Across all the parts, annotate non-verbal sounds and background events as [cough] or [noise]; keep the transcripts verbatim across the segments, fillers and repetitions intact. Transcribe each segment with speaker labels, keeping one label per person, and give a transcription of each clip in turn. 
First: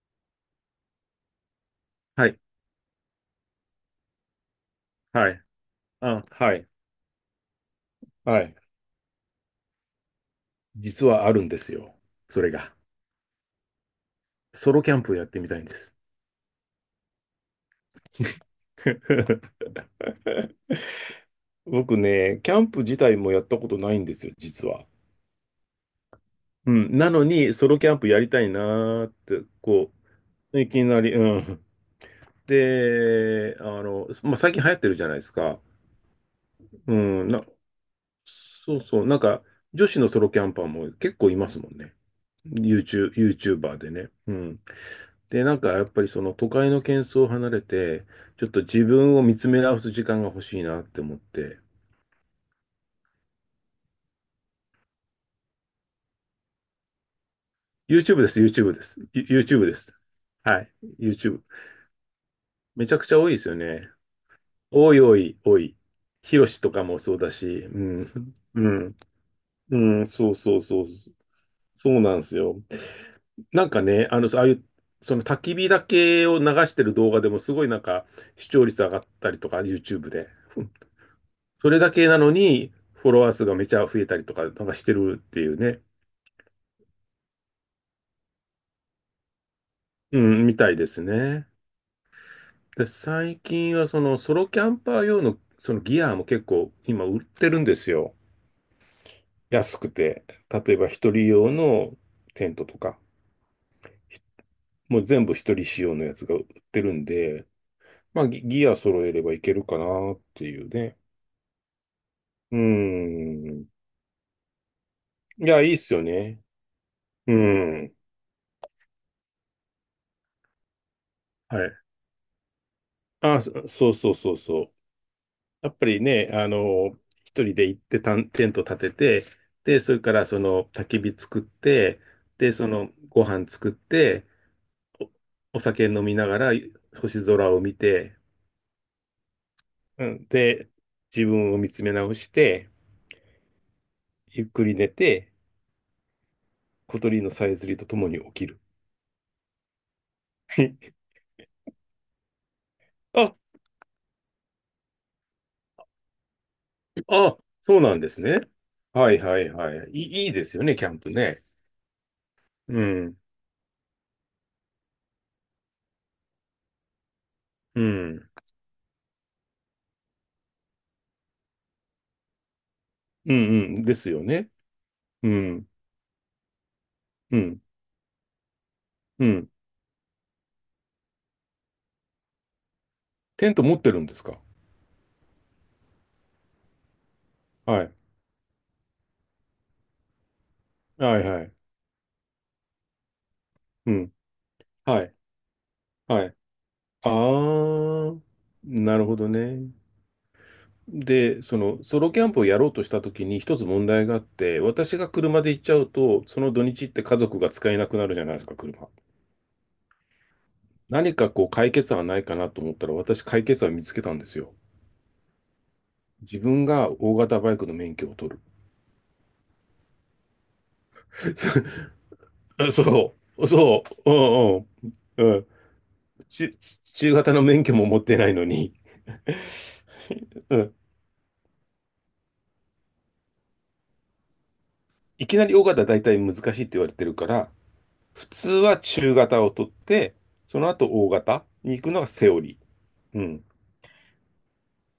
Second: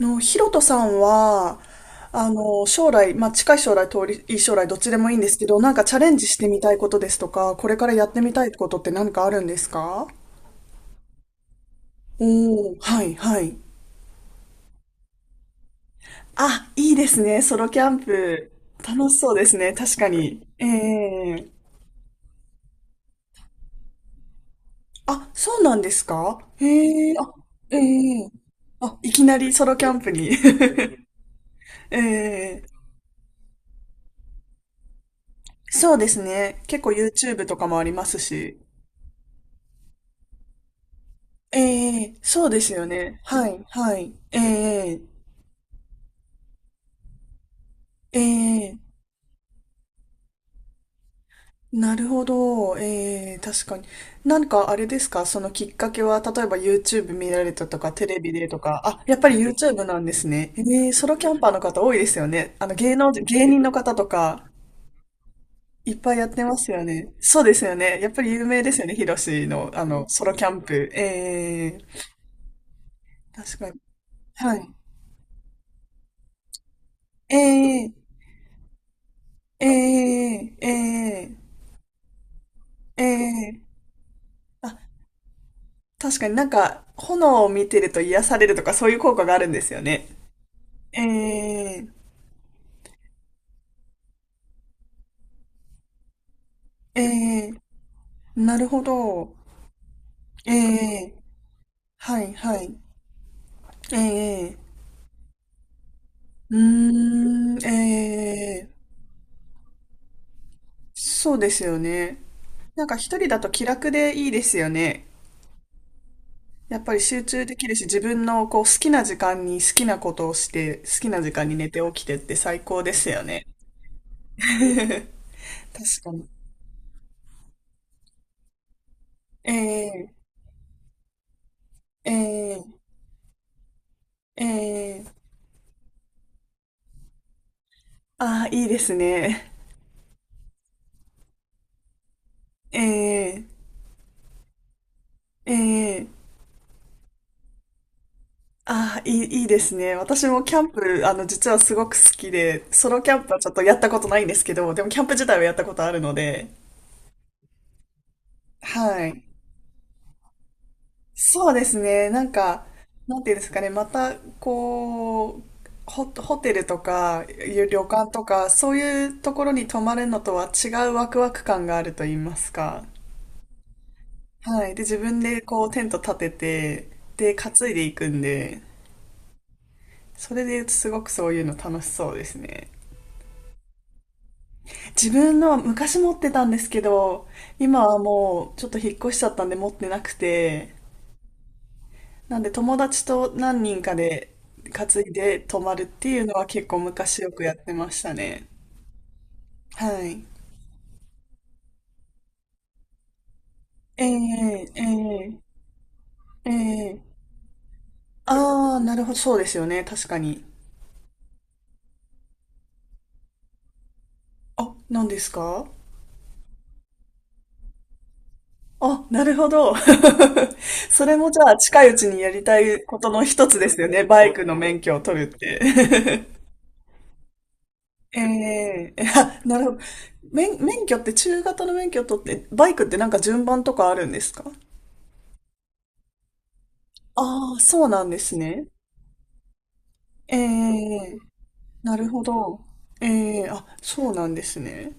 Speaker 1: の、ヒロトさんは、
Speaker 2: は
Speaker 1: あ
Speaker 2: い、
Speaker 1: の、将来、まあ、近い将来、遠い将来、どっちでもいいんで
Speaker 2: は
Speaker 1: す
Speaker 2: い、
Speaker 1: けど、なんかチャレン
Speaker 2: あ
Speaker 1: ジして
Speaker 2: は
Speaker 1: み
Speaker 2: い、
Speaker 1: たいことですとか、これからやってみ
Speaker 2: は
Speaker 1: たい
Speaker 2: い。
Speaker 1: ことって何かあるんですか？
Speaker 2: 実はあるんですよ。それ
Speaker 1: お
Speaker 2: が。
Speaker 1: ー、はい、はい。
Speaker 2: ソロキャンプをやってみたいんです。
Speaker 1: あ、いいですね、ソロキャンプ。楽しそうです
Speaker 2: [laughs]
Speaker 1: ね、確かに。ええ、
Speaker 2: 僕ね、キャンプ自体もやったことないんですよ、実は。
Speaker 1: あ、そうなんですか？え
Speaker 2: うん、な
Speaker 1: え、
Speaker 2: の
Speaker 1: あ、
Speaker 2: に、ソ
Speaker 1: え
Speaker 2: ロキャンプやり
Speaker 1: え、
Speaker 2: たいな
Speaker 1: あ、
Speaker 2: ー
Speaker 1: い
Speaker 2: っ
Speaker 1: きな
Speaker 2: て、
Speaker 1: りソロキ
Speaker 2: こ
Speaker 1: ャンプに。
Speaker 2: う、いきなり、うん。
Speaker 1: [laughs] ええ、
Speaker 2: で、あの、まあ、最近流行ってるじゃないですか。
Speaker 1: そうですね、結構
Speaker 2: うん、な、
Speaker 1: YouTube とかもありますし。
Speaker 2: そうそう、なんか、女子のソロキャンパーも結構いますもんね。
Speaker 1: ええ、そうですよ
Speaker 2: YouTube、
Speaker 1: ね。はい、
Speaker 2: YouTuber で
Speaker 1: は
Speaker 2: ね。
Speaker 1: い。
Speaker 2: う
Speaker 1: え
Speaker 2: ん。
Speaker 1: え、
Speaker 2: で、なんかやっぱりその都会の喧騒を離れて、
Speaker 1: え
Speaker 2: ちょっと
Speaker 1: え、
Speaker 2: 自分を見つめ直す時間が欲しいなって思って、
Speaker 1: なるほど。ええ、確かに。なんかあれですか、そのきっかけは、例えば YouTube 見られたとか、テレ
Speaker 2: YouTube で
Speaker 1: ビ
Speaker 2: す、
Speaker 1: でと
Speaker 2: YouTube
Speaker 1: か。
Speaker 2: です。
Speaker 1: あ、やっぱり
Speaker 2: ユ YouTube で
Speaker 1: YouTube
Speaker 2: す。
Speaker 1: なんですね。
Speaker 2: はい、
Speaker 1: ええ、ソロキャン
Speaker 2: YouTube。
Speaker 1: パーの方多いですよね。あの、
Speaker 2: めち
Speaker 1: 芸
Speaker 2: ゃく
Speaker 1: 能
Speaker 2: ちゃ
Speaker 1: 人、
Speaker 2: 多いで
Speaker 1: 芸
Speaker 2: すよ
Speaker 1: 人の
Speaker 2: ね。
Speaker 1: 方とか、
Speaker 2: 多い多い多い。
Speaker 1: いっぱいやっ
Speaker 2: ヒ
Speaker 1: て
Speaker 2: ロ
Speaker 1: ま
Speaker 2: シ
Speaker 1: す
Speaker 2: と
Speaker 1: よ
Speaker 2: かも
Speaker 1: ね。
Speaker 2: そうだ
Speaker 1: そう
Speaker 2: し、
Speaker 1: ですよ
Speaker 2: う
Speaker 1: ね。やっぱり
Speaker 2: ん、
Speaker 1: 有名
Speaker 2: う
Speaker 1: ですよね。
Speaker 2: ん、
Speaker 1: ヒロシの、
Speaker 2: う
Speaker 1: あ
Speaker 2: ん、
Speaker 1: の、ソ
Speaker 2: そ
Speaker 1: ロ
Speaker 2: う
Speaker 1: キャ
Speaker 2: そ
Speaker 1: ン
Speaker 2: うそう、
Speaker 1: プ。ええ、
Speaker 2: そうなんですよ。
Speaker 1: 確
Speaker 2: な
Speaker 1: か
Speaker 2: ん
Speaker 1: に。
Speaker 2: かね、あの、ああい
Speaker 1: は
Speaker 2: う、
Speaker 1: い。
Speaker 2: その焚き火だけを流してる動画で
Speaker 1: え
Speaker 2: もすごいなん
Speaker 1: え、
Speaker 2: か視聴率上がったりとか、
Speaker 1: え
Speaker 2: YouTube で。
Speaker 1: え、ええ、
Speaker 2: それだけなのに、
Speaker 1: え
Speaker 2: フォロワー数が
Speaker 1: え、
Speaker 2: めちゃ増えたりとか、なんか
Speaker 1: あ、
Speaker 2: してるっていうね。
Speaker 1: 確かになんか、炎を見てると癒されるとかそういう効果があるんですよね。
Speaker 2: うん、みたいです
Speaker 1: え
Speaker 2: ね。
Speaker 1: え、
Speaker 2: で、最近はそのソロキャンパー用のそのギアも結構
Speaker 1: え
Speaker 2: 今売って
Speaker 1: え、
Speaker 2: るんですよ。
Speaker 1: なるほど。
Speaker 2: 安くて。
Speaker 1: え
Speaker 2: 例えば一
Speaker 1: え、
Speaker 2: 人用の
Speaker 1: はい、
Speaker 2: テン
Speaker 1: は
Speaker 2: ト
Speaker 1: い。
Speaker 2: とか、
Speaker 1: ええ、
Speaker 2: もう全部一人仕様のやつが売っ
Speaker 1: うー
Speaker 2: てるんで、
Speaker 1: ん、
Speaker 2: まあギ、ギ
Speaker 1: ええ、
Speaker 2: ア揃えればいけるかなっていうね。
Speaker 1: そうですよね。
Speaker 2: う
Speaker 1: なんか一人だと
Speaker 2: ん。
Speaker 1: 気
Speaker 2: い
Speaker 1: 楽でいいですよね。
Speaker 2: や、いいっすよね。
Speaker 1: やっぱり集
Speaker 2: う
Speaker 1: 中できるし、
Speaker 2: ん。
Speaker 1: 自分のこう好きな時間に好きなことをして、好きな時間に
Speaker 2: は
Speaker 1: 寝
Speaker 2: い。
Speaker 1: て起きてって最高ですよ
Speaker 2: あ、
Speaker 1: ね。
Speaker 2: そそうそうそうそう。やっぱり
Speaker 1: 確かに。
Speaker 2: ね、あの、一人で行ってたんテント立てて、
Speaker 1: え
Speaker 2: で、それか
Speaker 1: え、
Speaker 2: らその焚き火作って、で、
Speaker 1: え
Speaker 2: そ
Speaker 1: え、
Speaker 2: のご飯作って、
Speaker 1: ええ、
Speaker 2: お、お酒飲みながら星空を見て、
Speaker 1: ああー、いいですね。
Speaker 2: うん、で、自分を見つめ直して、
Speaker 1: ええ、
Speaker 2: ゆっくり寝て、
Speaker 1: ええ、
Speaker 2: 小鳥のさえずりとともに起きる。
Speaker 1: ああ、いい、いいですね。私もキャンプ、
Speaker 2: [laughs]
Speaker 1: あの、実はすごく好きで、ソロキャン
Speaker 2: あ、
Speaker 1: プはちょっとやったことないんですけど、でもキャンプ自体はやったことあるので、
Speaker 2: あ、そうなんですね。
Speaker 1: は
Speaker 2: はい
Speaker 1: い。
Speaker 2: はいはい。いい、いいですよね、キャンプね。
Speaker 1: そうですね。なんか、
Speaker 2: うん、
Speaker 1: なんていうんですかね。また、こう、ホ、ホテルとか、旅
Speaker 2: う
Speaker 1: 館と
Speaker 2: ん、
Speaker 1: か、そういうところに泊まるのとは違うワクワク感があると言いますか。
Speaker 2: うん、うん、ですよね。
Speaker 1: はい。で、自分
Speaker 2: う
Speaker 1: でこ
Speaker 2: ん、
Speaker 1: う、テント立てて、で、
Speaker 2: う
Speaker 1: 担
Speaker 2: ん、
Speaker 1: いでいくんで、
Speaker 2: うん。
Speaker 1: それで言うとすごくそういうの楽しそうですね。
Speaker 2: テント持ってるんですか？
Speaker 1: 自分のは昔持ってたんですけど、
Speaker 2: は
Speaker 1: 今
Speaker 2: い。
Speaker 1: はもうちょっと引っ越しちゃったんで持ってなくて、
Speaker 2: はいはい。
Speaker 1: なんで友達と何人
Speaker 2: う
Speaker 1: か
Speaker 2: ん。
Speaker 1: で担
Speaker 2: は
Speaker 1: い
Speaker 2: い。
Speaker 1: で泊まるってい
Speaker 2: は
Speaker 1: うの
Speaker 2: い。
Speaker 1: は結構
Speaker 2: あ
Speaker 1: 昔よくやってました
Speaker 2: ー、
Speaker 1: ね。
Speaker 2: なるほどね。
Speaker 1: はい。
Speaker 2: で、その、ソロキャンプをやろうとしたときに一つ問題があって、
Speaker 1: ええ、
Speaker 2: 私が
Speaker 1: ええ、
Speaker 2: 車で行っちゃうと、その土日っ
Speaker 1: ええ、
Speaker 2: て家族が使えなくなるじゃないですか、
Speaker 1: ああー、
Speaker 2: 車。
Speaker 1: なるほど、そうですよね、確かに。
Speaker 2: 何かこう解決案ないかなと思ったら、私解決案見つけたんですよ。
Speaker 1: あ、何ですか？
Speaker 2: 自分が大型バイクの免許を取る。
Speaker 1: あ、なるほど。[laughs] それもじゃあ近いうちにやりた
Speaker 2: [laughs]
Speaker 1: い
Speaker 2: そ
Speaker 1: ことの一
Speaker 2: う、
Speaker 1: つです
Speaker 2: そ
Speaker 1: よね。
Speaker 2: う、う
Speaker 1: バイクの免許を
Speaker 2: ん
Speaker 1: 取
Speaker 2: う
Speaker 1: る
Speaker 2: ん、
Speaker 1: っ
Speaker 2: うん。
Speaker 1: て。
Speaker 2: ち中型の免許も持っ
Speaker 1: [laughs]
Speaker 2: てないのに、
Speaker 1: ええ、あ、なるほど。
Speaker 2: う
Speaker 1: 免、
Speaker 2: ん、
Speaker 1: 免許って中型の免許を取って、バイクってなんか順番とかあるんですか？
Speaker 2: いきなり大型は大体難しいって言われてるから、
Speaker 1: ああ、そうなんで
Speaker 2: 普
Speaker 1: す
Speaker 2: 通
Speaker 1: ね。
Speaker 2: は中型を取って、
Speaker 1: え
Speaker 2: その後大
Speaker 1: え、
Speaker 2: 型に行く
Speaker 1: な
Speaker 2: のが
Speaker 1: るほ
Speaker 2: セオリ
Speaker 1: ど。
Speaker 2: ー。う
Speaker 1: え
Speaker 2: ん。
Speaker 1: え、あ、そうなんですね。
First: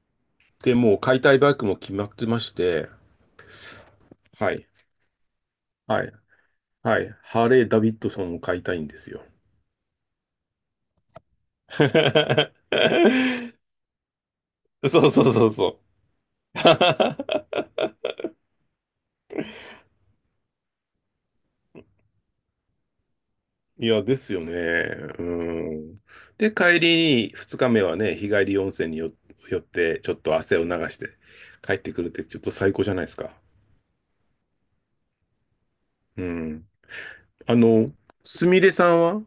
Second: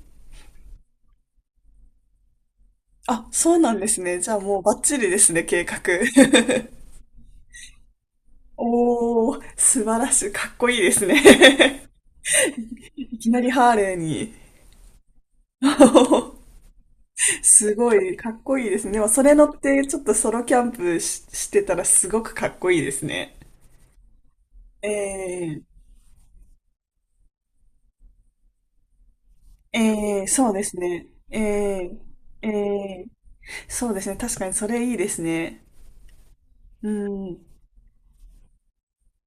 Speaker 2: で、もう買いたいバイクも決まってまして、
Speaker 1: あ、そうなんですね。じゃあ
Speaker 2: は
Speaker 1: もう
Speaker 2: い、
Speaker 1: バッチリですね、計画。
Speaker 2: はい、
Speaker 1: [laughs]
Speaker 2: はい。ハーレー・ダビッドソンを買いたいんですよ。
Speaker 1: おー、素晴らしい。かっこいいですね。
Speaker 2: [laughs]
Speaker 1: [laughs] いきなりハーレーに。
Speaker 2: そうそうそうそう。[laughs]
Speaker 1: [laughs] すごい、かっこいいですね。でも、それ乗って、ちょっとソロキャンプし、してたらすごくかっこいいですね。
Speaker 2: いや、ですよね。う
Speaker 1: ええ、
Speaker 2: ん。で、帰りにふつかめはね、日帰り温泉によ寄って、ちょっ
Speaker 1: ええ、
Speaker 2: と
Speaker 1: そう
Speaker 2: 汗
Speaker 1: で
Speaker 2: を流
Speaker 1: す
Speaker 2: し
Speaker 1: ね。
Speaker 2: て
Speaker 1: え
Speaker 2: 帰って
Speaker 1: え、
Speaker 2: くるって、ちょっ
Speaker 1: え
Speaker 2: と最高じゃな
Speaker 1: え、
Speaker 2: いですか。
Speaker 1: そうですね。確かにそれいいですね。
Speaker 2: うん。
Speaker 1: うん。
Speaker 2: あの、すみれさんは、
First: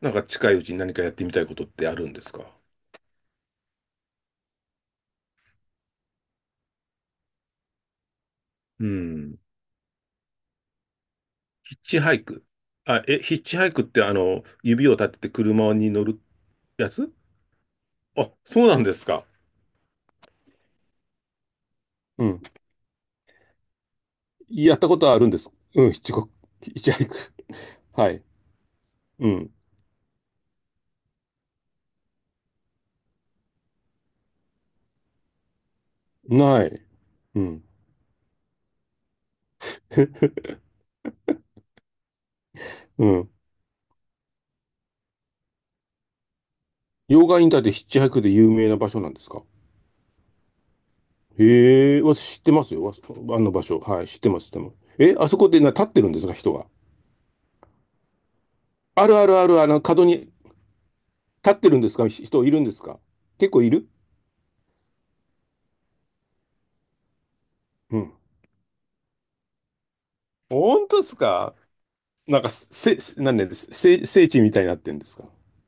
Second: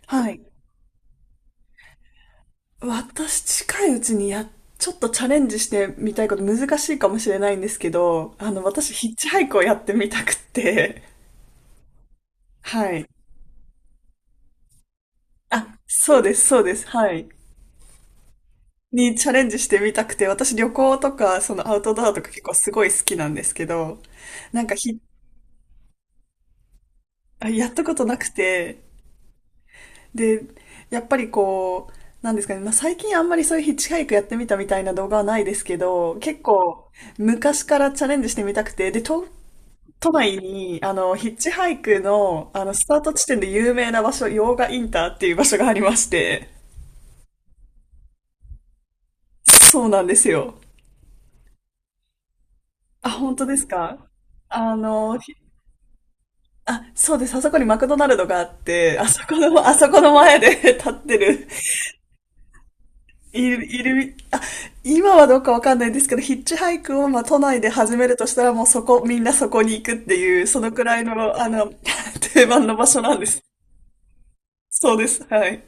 Speaker 2: なんか
Speaker 1: はい。
Speaker 2: 近いうちに何かやってみたいことってあるんですか？
Speaker 1: 私、近いうちにや、ちょっとチャレンジしてみたいこと難しいかもしれないんですけど、あの、
Speaker 2: う
Speaker 1: 私、ヒッチ
Speaker 2: ん。
Speaker 1: ハイクをやってみたくって、
Speaker 2: ヒッチハイク。
Speaker 1: [laughs] は
Speaker 2: あ、
Speaker 1: い。
Speaker 2: え、ヒッチハイクってあの、指を立てて車
Speaker 1: あ、
Speaker 2: に乗
Speaker 1: そ
Speaker 2: る
Speaker 1: うです、そうです、
Speaker 2: や
Speaker 1: は
Speaker 2: つ？
Speaker 1: い。
Speaker 2: あ、そうなんです
Speaker 1: に
Speaker 2: か。
Speaker 1: チャレンジしてみたくて、私旅行とか、そのアウトドアと
Speaker 2: う
Speaker 1: か結
Speaker 2: ん。
Speaker 1: 構すごい好きなんですけど、なんか
Speaker 2: やったこ
Speaker 1: ひ、
Speaker 2: とはあるんです。うん、ヒッチコヒッチハイク。
Speaker 1: あ、やったこと
Speaker 2: は
Speaker 1: な
Speaker 2: い。
Speaker 1: くて、
Speaker 2: うん。
Speaker 1: で、やっぱりこう、なんですかね、まあ、最近あんまりそういうヒッチハイクやってみたみたいな動画はないですけど、結
Speaker 2: ない。
Speaker 1: 構
Speaker 2: う
Speaker 1: 昔
Speaker 2: ん。
Speaker 1: からチャレンジしてみたくて、で、都、都内に、あの、ヒッチハイクの、あの、スター
Speaker 2: う
Speaker 1: ト地
Speaker 2: ん。
Speaker 1: 点で有名な場所、用賀インターっていう場所がありまして、
Speaker 2: 溶岩インターってヒッチハイクで有名な場所なんですか？
Speaker 1: そうなんですよ。
Speaker 2: へえ、私知ってますよ。わ
Speaker 1: あ、本
Speaker 2: あ
Speaker 1: 当
Speaker 2: の
Speaker 1: で
Speaker 2: 場
Speaker 1: す
Speaker 2: 所。はい、
Speaker 1: か？
Speaker 2: 知ってます、知ってま
Speaker 1: あ
Speaker 2: す。え、
Speaker 1: の、
Speaker 2: あそこでな、立ってるんですか、人が。
Speaker 1: あ、そうです。あそこにマクドナルドがあって、あ
Speaker 2: ある
Speaker 1: そ
Speaker 2: あ
Speaker 1: こ
Speaker 2: るある、
Speaker 1: の、
Speaker 2: あ
Speaker 1: あ
Speaker 2: の、
Speaker 1: そこ
Speaker 2: 角
Speaker 1: の
Speaker 2: に
Speaker 1: 前で [laughs] 立ってる、
Speaker 2: 立ってるんですか？人いるんですか？
Speaker 1: い
Speaker 2: 結構
Speaker 1: る、
Speaker 2: い
Speaker 1: い
Speaker 2: る？
Speaker 1: る、あ、今はどうかわかんないんですけど、ヒッチハイクを、まあ、都内で始
Speaker 2: う
Speaker 1: め
Speaker 2: ん。
Speaker 1: るとしたら、もうそこ、みんなそこに行くっていう、そのく
Speaker 2: 本
Speaker 1: ら
Speaker 2: 当
Speaker 1: い
Speaker 2: です
Speaker 1: の、あ
Speaker 2: か？
Speaker 1: の、[laughs]
Speaker 2: なん
Speaker 1: 定
Speaker 2: か、
Speaker 1: 番の場
Speaker 2: せ、
Speaker 1: 所なん
Speaker 2: せ
Speaker 1: で
Speaker 2: なん
Speaker 1: す。
Speaker 2: でです聖、聖地みたいになって
Speaker 1: そう
Speaker 2: んで
Speaker 1: で
Speaker 2: す
Speaker 1: す。
Speaker 2: か？
Speaker 1: はい。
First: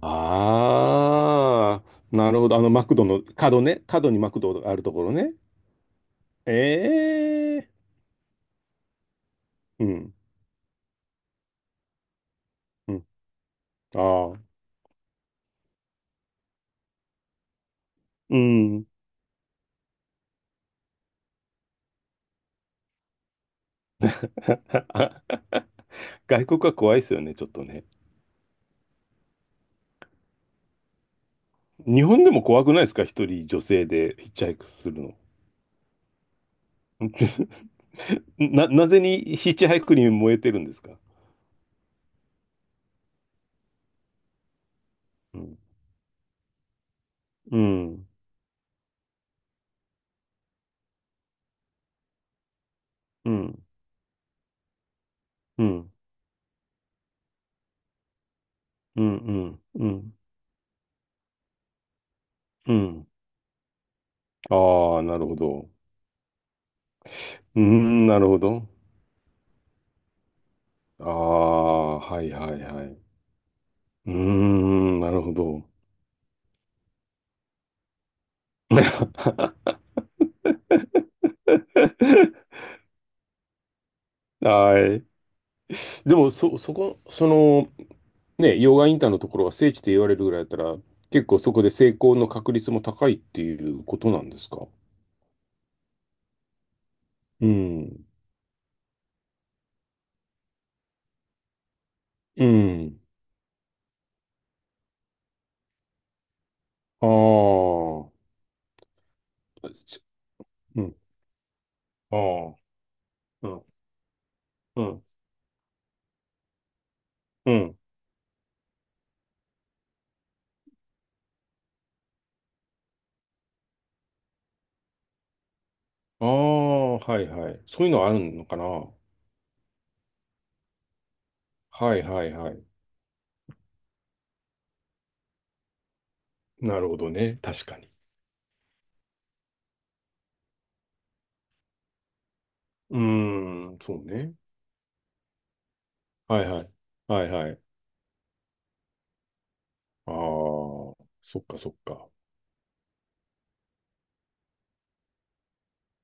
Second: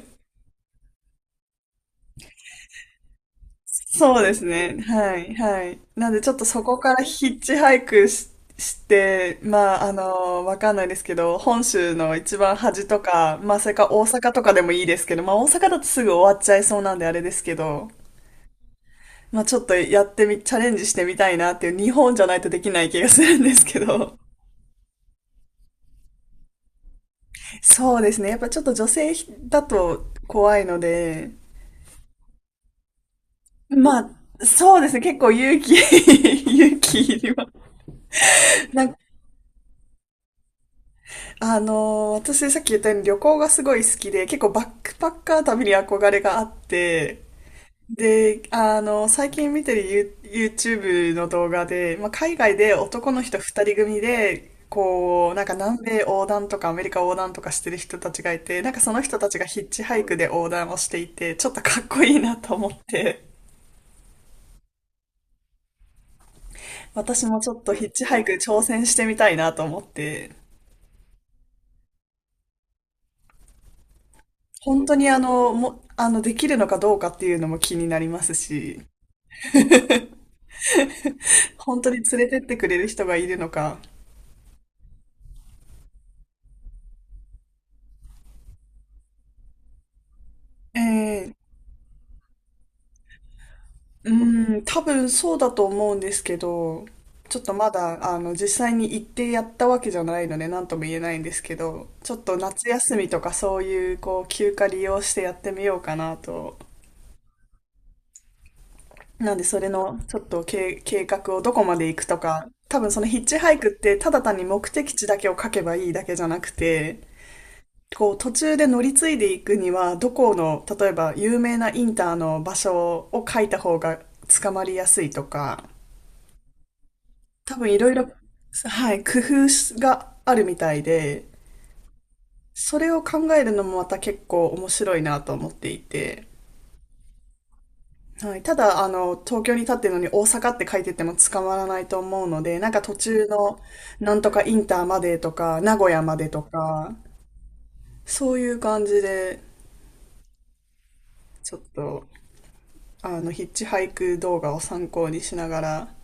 Speaker 2: ああ、なるほど。あの、マクドの角ね。角に
Speaker 1: そう
Speaker 2: マ
Speaker 1: で
Speaker 2: ク
Speaker 1: す
Speaker 2: ドがあ
Speaker 1: ね。
Speaker 2: るところ
Speaker 1: は
Speaker 2: ね。
Speaker 1: い、はい。なんでちょっとそこから
Speaker 2: え
Speaker 1: ヒッチ
Speaker 2: え、
Speaker 1: ハイクし、して、まあ、
Speaker 2: う
Speaker 1: あ
Speaker 2: ん。
Speaker 1: の、わかんないですけど、本州の一番端
Speaker 2: う
Speaker 1: と
Speaker 2: ん。
Speaker 1: か、まあ、それか大阪
Speaker 2: ああ。
Speaker 1: とかでもいいですけど、まあ、大阪だとすぐ終わっちゃいそうなんであれですけど、
Speaker 2: うん。
Speaker 1: まあ、ちょっとやってみ、チャレンジしてみたいなっていう、日本じゃないとできない気がするんですけど。
Speaker 2: [laughs] 外国は怖いですよね、ちょっとね。
Speaker 1: そうですね。やっぱちょっと女性だと怖いので、
Speaker 2: 日本でも怖くないですか？一人女性
Speaker 1: まあ、
Speaker 2: でヒッチハイク
Speaker 1: そうで
Speaker 2: す
Speaker 1: すね。
Speaker 2: るの。
Speaker 1: 結構勇気 [laughs] 勇気いります。
Speaker 2: [laughs] な、
Speaker 1: な
Speaker 2: な
Speaker 1: んか
Speaker 2: ぜにヒッチハイクに燃えてるんですか？
Speaker 1: あのー、私さっき言ったように旅行がすごい好きで、結構バックパッカ
Speaker 2: う
Speaker 1: ー
Speaker 2: ん。
Speaker 1: 旅に憧れがあって、
Speaker 2: うん
Speaker 1: で、あのー、最近見てる You- YouTube の動画で、まあ、海外で男の
Speaker 2: う
Speaker 1: 人二
Speaker 2: ん、
Speaker 1: 人組で、こう、なんか
Speaker 2: う
Speaker 1: 南
Speaker 2: ん、
Speaker 1: 米横断とかアメリカ横断とかしてる人たちがいて、なんかその
Speaker 2: うん、
Speaker 1: 人た
Speaker 2: う
Speaker 1: ちがヒ
Speaker 2: ん、
Speaker 1: ッチ
Speaker 2: う
Speaker 1: ハイク
Speaker 2: ん、
Speaker 1: で横断をしていて、ちょっとかっこいいなと思っ
Speaker 2: うん。
Speaker 1: て、
Speaker 2: ああ、なるほど。
Speaker 1: 私もちょ
Speaker 2: う
Speaker 1: っ
Speaker 2: ー
Speaker 1: とヒッチ
Speaker 2: ん、
Speaker 1: ハ
Speaker 2: な
Speaker 1: イ
Speaker 2: る
Speaker 1: ク
Speaker 2: ほ
Speaker 1: 挑
Speaker 2: ど。
Speaker 1: 戦してみたいなと思って、
Speaker 2: ああ、はいはいはい。うー
Speaker 1: 本当
Speaker 2: ん、
Speaker 1: に
Speaker 2: な
Speaker 1: あ
Speaker 2: るほ
Speaker 1: の、
Speaker 2: ど。
Speaker 1: も、あの、できるのかどうかっていうのも気になりますし、
Speaker 2: [laughs]
Speaker 1: 本当に連れてってくれる人がいるのか。
Speaker 2: はい。でも、そ、そこ、その、ね、溶岩インターのところが聖地って言われるぐらいだったら、
Speaker 1: え
Speaker 2: 結
Speaker 1: え、
Speaker 2: 構そこで成功の確率も高いっていうこ
Speaker 1: う
Speaker 2: となんです
Speaker 1: ん、
Speaker 2: か？
Speaker 1: 多分そうだと思うんですけど、ちょっ
Speaker 2: う
Speaker 1: とま
Speaker 2: ん。
Speaker 1: だ、あの、実際に行ってやったわけじゃないので、なんとも言えないんですけど、ちょっと
Speaker 2: う
Speaker 1: 夏休
Speaker 2: ん。
Speaker 1: みとかそういう、こう、休暇利用してやってみようかなと。
Speaker 2: あ
Speaker 1: なんで、それ
Speaker 2: あ。
Speaker 1: の、
Speaker 2: ち
Speaker 1: ちょっと計、
Speaker 2: うん。
Speaker 1: 計画をどこまで行く
Speaker 2: あ
Speaker 1: とか、
Speaker 2: あ。
Speaker 1: 多分そのヒッチ
Speaker 2: う
Speaker 1: ハイ
Speaker 2: ん。
Speaker 1: クって、ただ単に目
Speaker 2: う
Speaker 1: 的
Speaker 2: ん。
Speaker 1: 地だけを書けばいいだけじゃなくて、
Speaker 2: うん。
Speaker 1: こう途中で乗り継いでいくにはどこの例えば有名なインターの場所を書いた方が捕まりやすいとか、
Speaker 2: ああ、はいは
Speaker 1: 多
Speaker 2: い。
Speaker 1: 分い
Speaker 2: そう
Speaker 1: ろ
Speaker 2: いう
Speaker 1: い
Speaker 2: の
Speaker 1: ろ、
Speaker 2: あるのかな。
Speaker 1: は
Speaker 2: は
Speaker 1: い、工夫があるみたいで、
Speaker 2: いはいはい。
Speaker 1: それを考えるのもまた結構面白いなと思っていて、
Speaker 2: なるほどね。確かに。
Speaker 1: はい、ただあの東京に立ってるのに大阪って書いてても捕まらないと思うので、なんか途
Speaker 2: うー
Speaker 1: 中の
Speaker 2: ん、そう
Speaker 1: なんと
Speaker 2: ね。
Speaker 1: かインターまでとか名古屋までと
Speaker 2: はいはい。
Speaker 1: か、
Speaker 2: はいはい。
Speaker 1: そういう感じで
Speaker 2: ああ、そっ
Speaker 1: ち
Speaker 2: か
Speaker 1: ょっ
Speaker 2: そっ
Speaker 1: と
Speaker 2: か。
Speaker 1: あの、ヒッチハイク動画を参考にしながら、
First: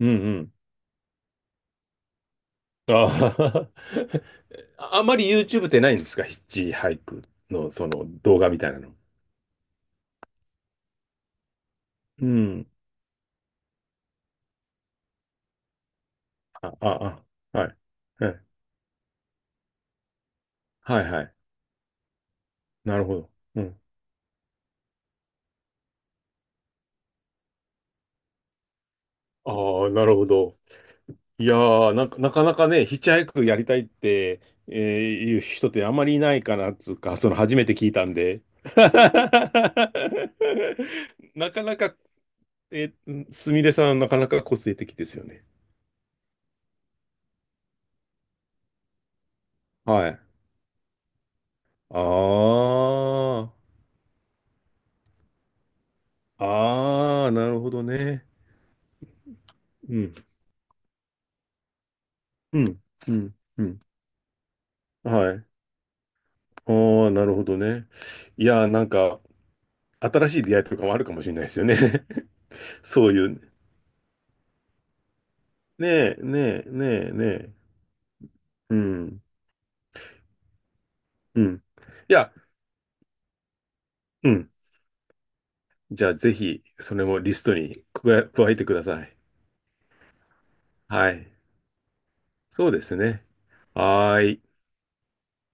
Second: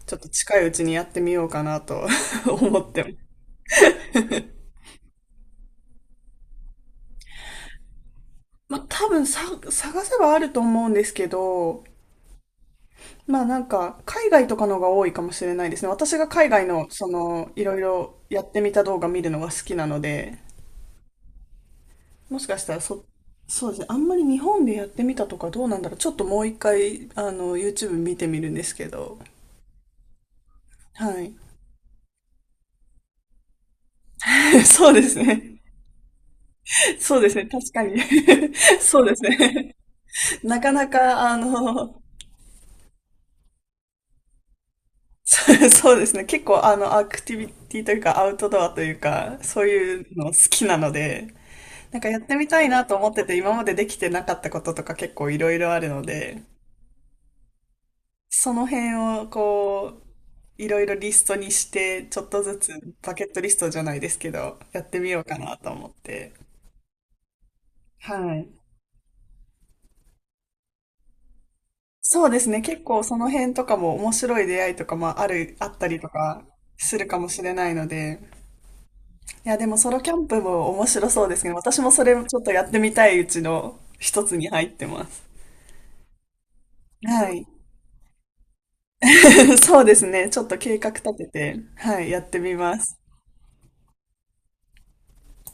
Speaker 2: うん
Speaker 1: ちょっと
Speaker 2: うん。
Speaker 1: 近いうちにやってみようかなと [laughs] 思ってます。
Speaker 2: ああ、[laughs] あまり YouTube ってないんですか？ヒッチハイクのその動画みたい
Speaker 1: ま
Speaker 2: な
Speaker 1: あ、
Speaker 2: の。
Speaker 1: 多分さ、探せばあると思うんですけど、
Speaker 2: うん。
Speaker 1: まあなんか、海外とかのが多いかもしれないですね。私が海外
Speaker 2: あ、
Speaker 1: の、
Speaker 2: あ、
Speaker 1: その、
Speaker 2: あ、
Speaker 1: い
Speaker 2: は
Speaker 1: ろ
Speaker 2: い。
Speaker 1: いろ
Speaker 2: は
Speaker 1: や
Speaker 2: い
Speaker 1: ってみた動画見るのが好きなので、
Speaker 2: はいはい。
Speaker 1: もしかしたら
Speaker 2: な
Speaker 1: そ、
Speaker 2: るほど。う
Speaker 1: そうです
Speaker 2: ん。
Speaker 1: ね。あんまり日本でやってみたとかどうなんだろう。ちょっともう一回、あの、YouTube 見てみるんですけど。
Speaker 2: ああ、なるほど。
Speaker 1: はい。
Speaker 2: いやー、なんか、[laughs] なかなかね、ヒッチハイクやりたいって、
Speaker 1: [laughs]
Speaker 2: え
Speaker 1: そうで
Speaker 2: ー
Speaker 1: す
Speaker 2: いう
Speaker 1: ね。
Speaker 2: 人ってあんまりいないかな、つうか、
Speaker 1: そう
Speaker 2: そ
Speaker 1: です
Speaker 2: の
Speaker 1: ね。
Speaker 2: 初め
Speaker 1: 確
Speaker 2: て
Speaker 1: か
Speaker 2: 聞い
Speaker 1: に。
Speaker 2: たんで。[laughs]
Speaker 1: [laughs] そうですね。なかなか、あ
Speaker 2: なかなか、
Speaker 1: の、
Speaker 2: えー、すみれさん、なかなか個性的ですよ
Speaker 1: [laughs]
Speaker 2: ね。
Speaker 1: そうそうですね。結構、あの、アクティビティというか、アウトドアというか、そうい
Speaker 2: は
Speaker 1: う
Speaker 2: い。
Speaker 1: の好きなので、なんかやってみたいなと思ってて、
Speaker 2: あ
Speaker 1: 今までできてなかったこととか結構いろいろあるので、
Speaker 2: あ、ああ、なるほどね。
Speaker 1: その辺を
Speaker 2: う
Speaker 1: こ
Speaker 2: ん、
Speaker 1: う、いろいろリストにして、ちょっとず
Speaker 2: う
Speaker 1: つ
Speaker 2: ん、う
Speaker 1: バケッ
Speaker 2: ん、
Speaker 1: トリス
Speaker 2: う
Speaker 1: トじ
Speaker 2: ん。
Speaker 1: ゃないですけど、やってみよう
Speaker 2: は
Speaker 1: か
Speaker 2: い。
Speaker 1: なと思って。
Speaker 2: ああ、なるほどね。
Speaker 1: は
Speaker 2: い
Speaker 1: い。
Speaker 2: やー、なんか、新しい出会いとかもあるかもしれないですよね。
Speaker 1: そうですね。結
Speaker 2: [laughs]
Speaker 1: 構
Speaker 2: そう
Speaker 1: そ
Speaker 2: い
Speaker 1: の
Speaker 2: う、
Speaker 1: 辺とかも面白い出会いとかもある、あったりと
Speaker 2: ねえ、
Speaker 1: か
Speaker 2: ねえ、ね
Speaker 1: する
Speaker 2: え、
Speaker 1: か
Speaker 2: ね
Speaker 1: もしれ
Speaker 2: え。
Speaker 1: ないので、
Speaker 2: うん。
Speaker 1: いや、でもソロキャンプも面白そうで
Speaker 2: う
Speaker 1: すね。
Speaker 2: ん。
Speaker 1: 私もそ
Speaker 2: い
Speaker 1: れ
Speaker 2: や、
Speaker 1: ちょっとやってみたいうちの一
Speaker 2: う
Speaker 1: つに
Speaker 2: ん。
Speaker 1: 入ってます。
Speaker 2: じゃあぜひ、それも
Speaker 1: は
Speaker 2: リス
Speaker 1: い。
Speaker 2: トに加え、加えてください。
Speaker 1: [laughs] そうですね。ちょっと計画
Speaker 2: は
Speaker 1: 立て
Speaker 2: い。
Speaker 1: て、はい、やってみ
Speaker 2: そう
Speaker 1: ま
Speaker 2: です
Speaker 1: す。
Speaker 2: ね。はーい。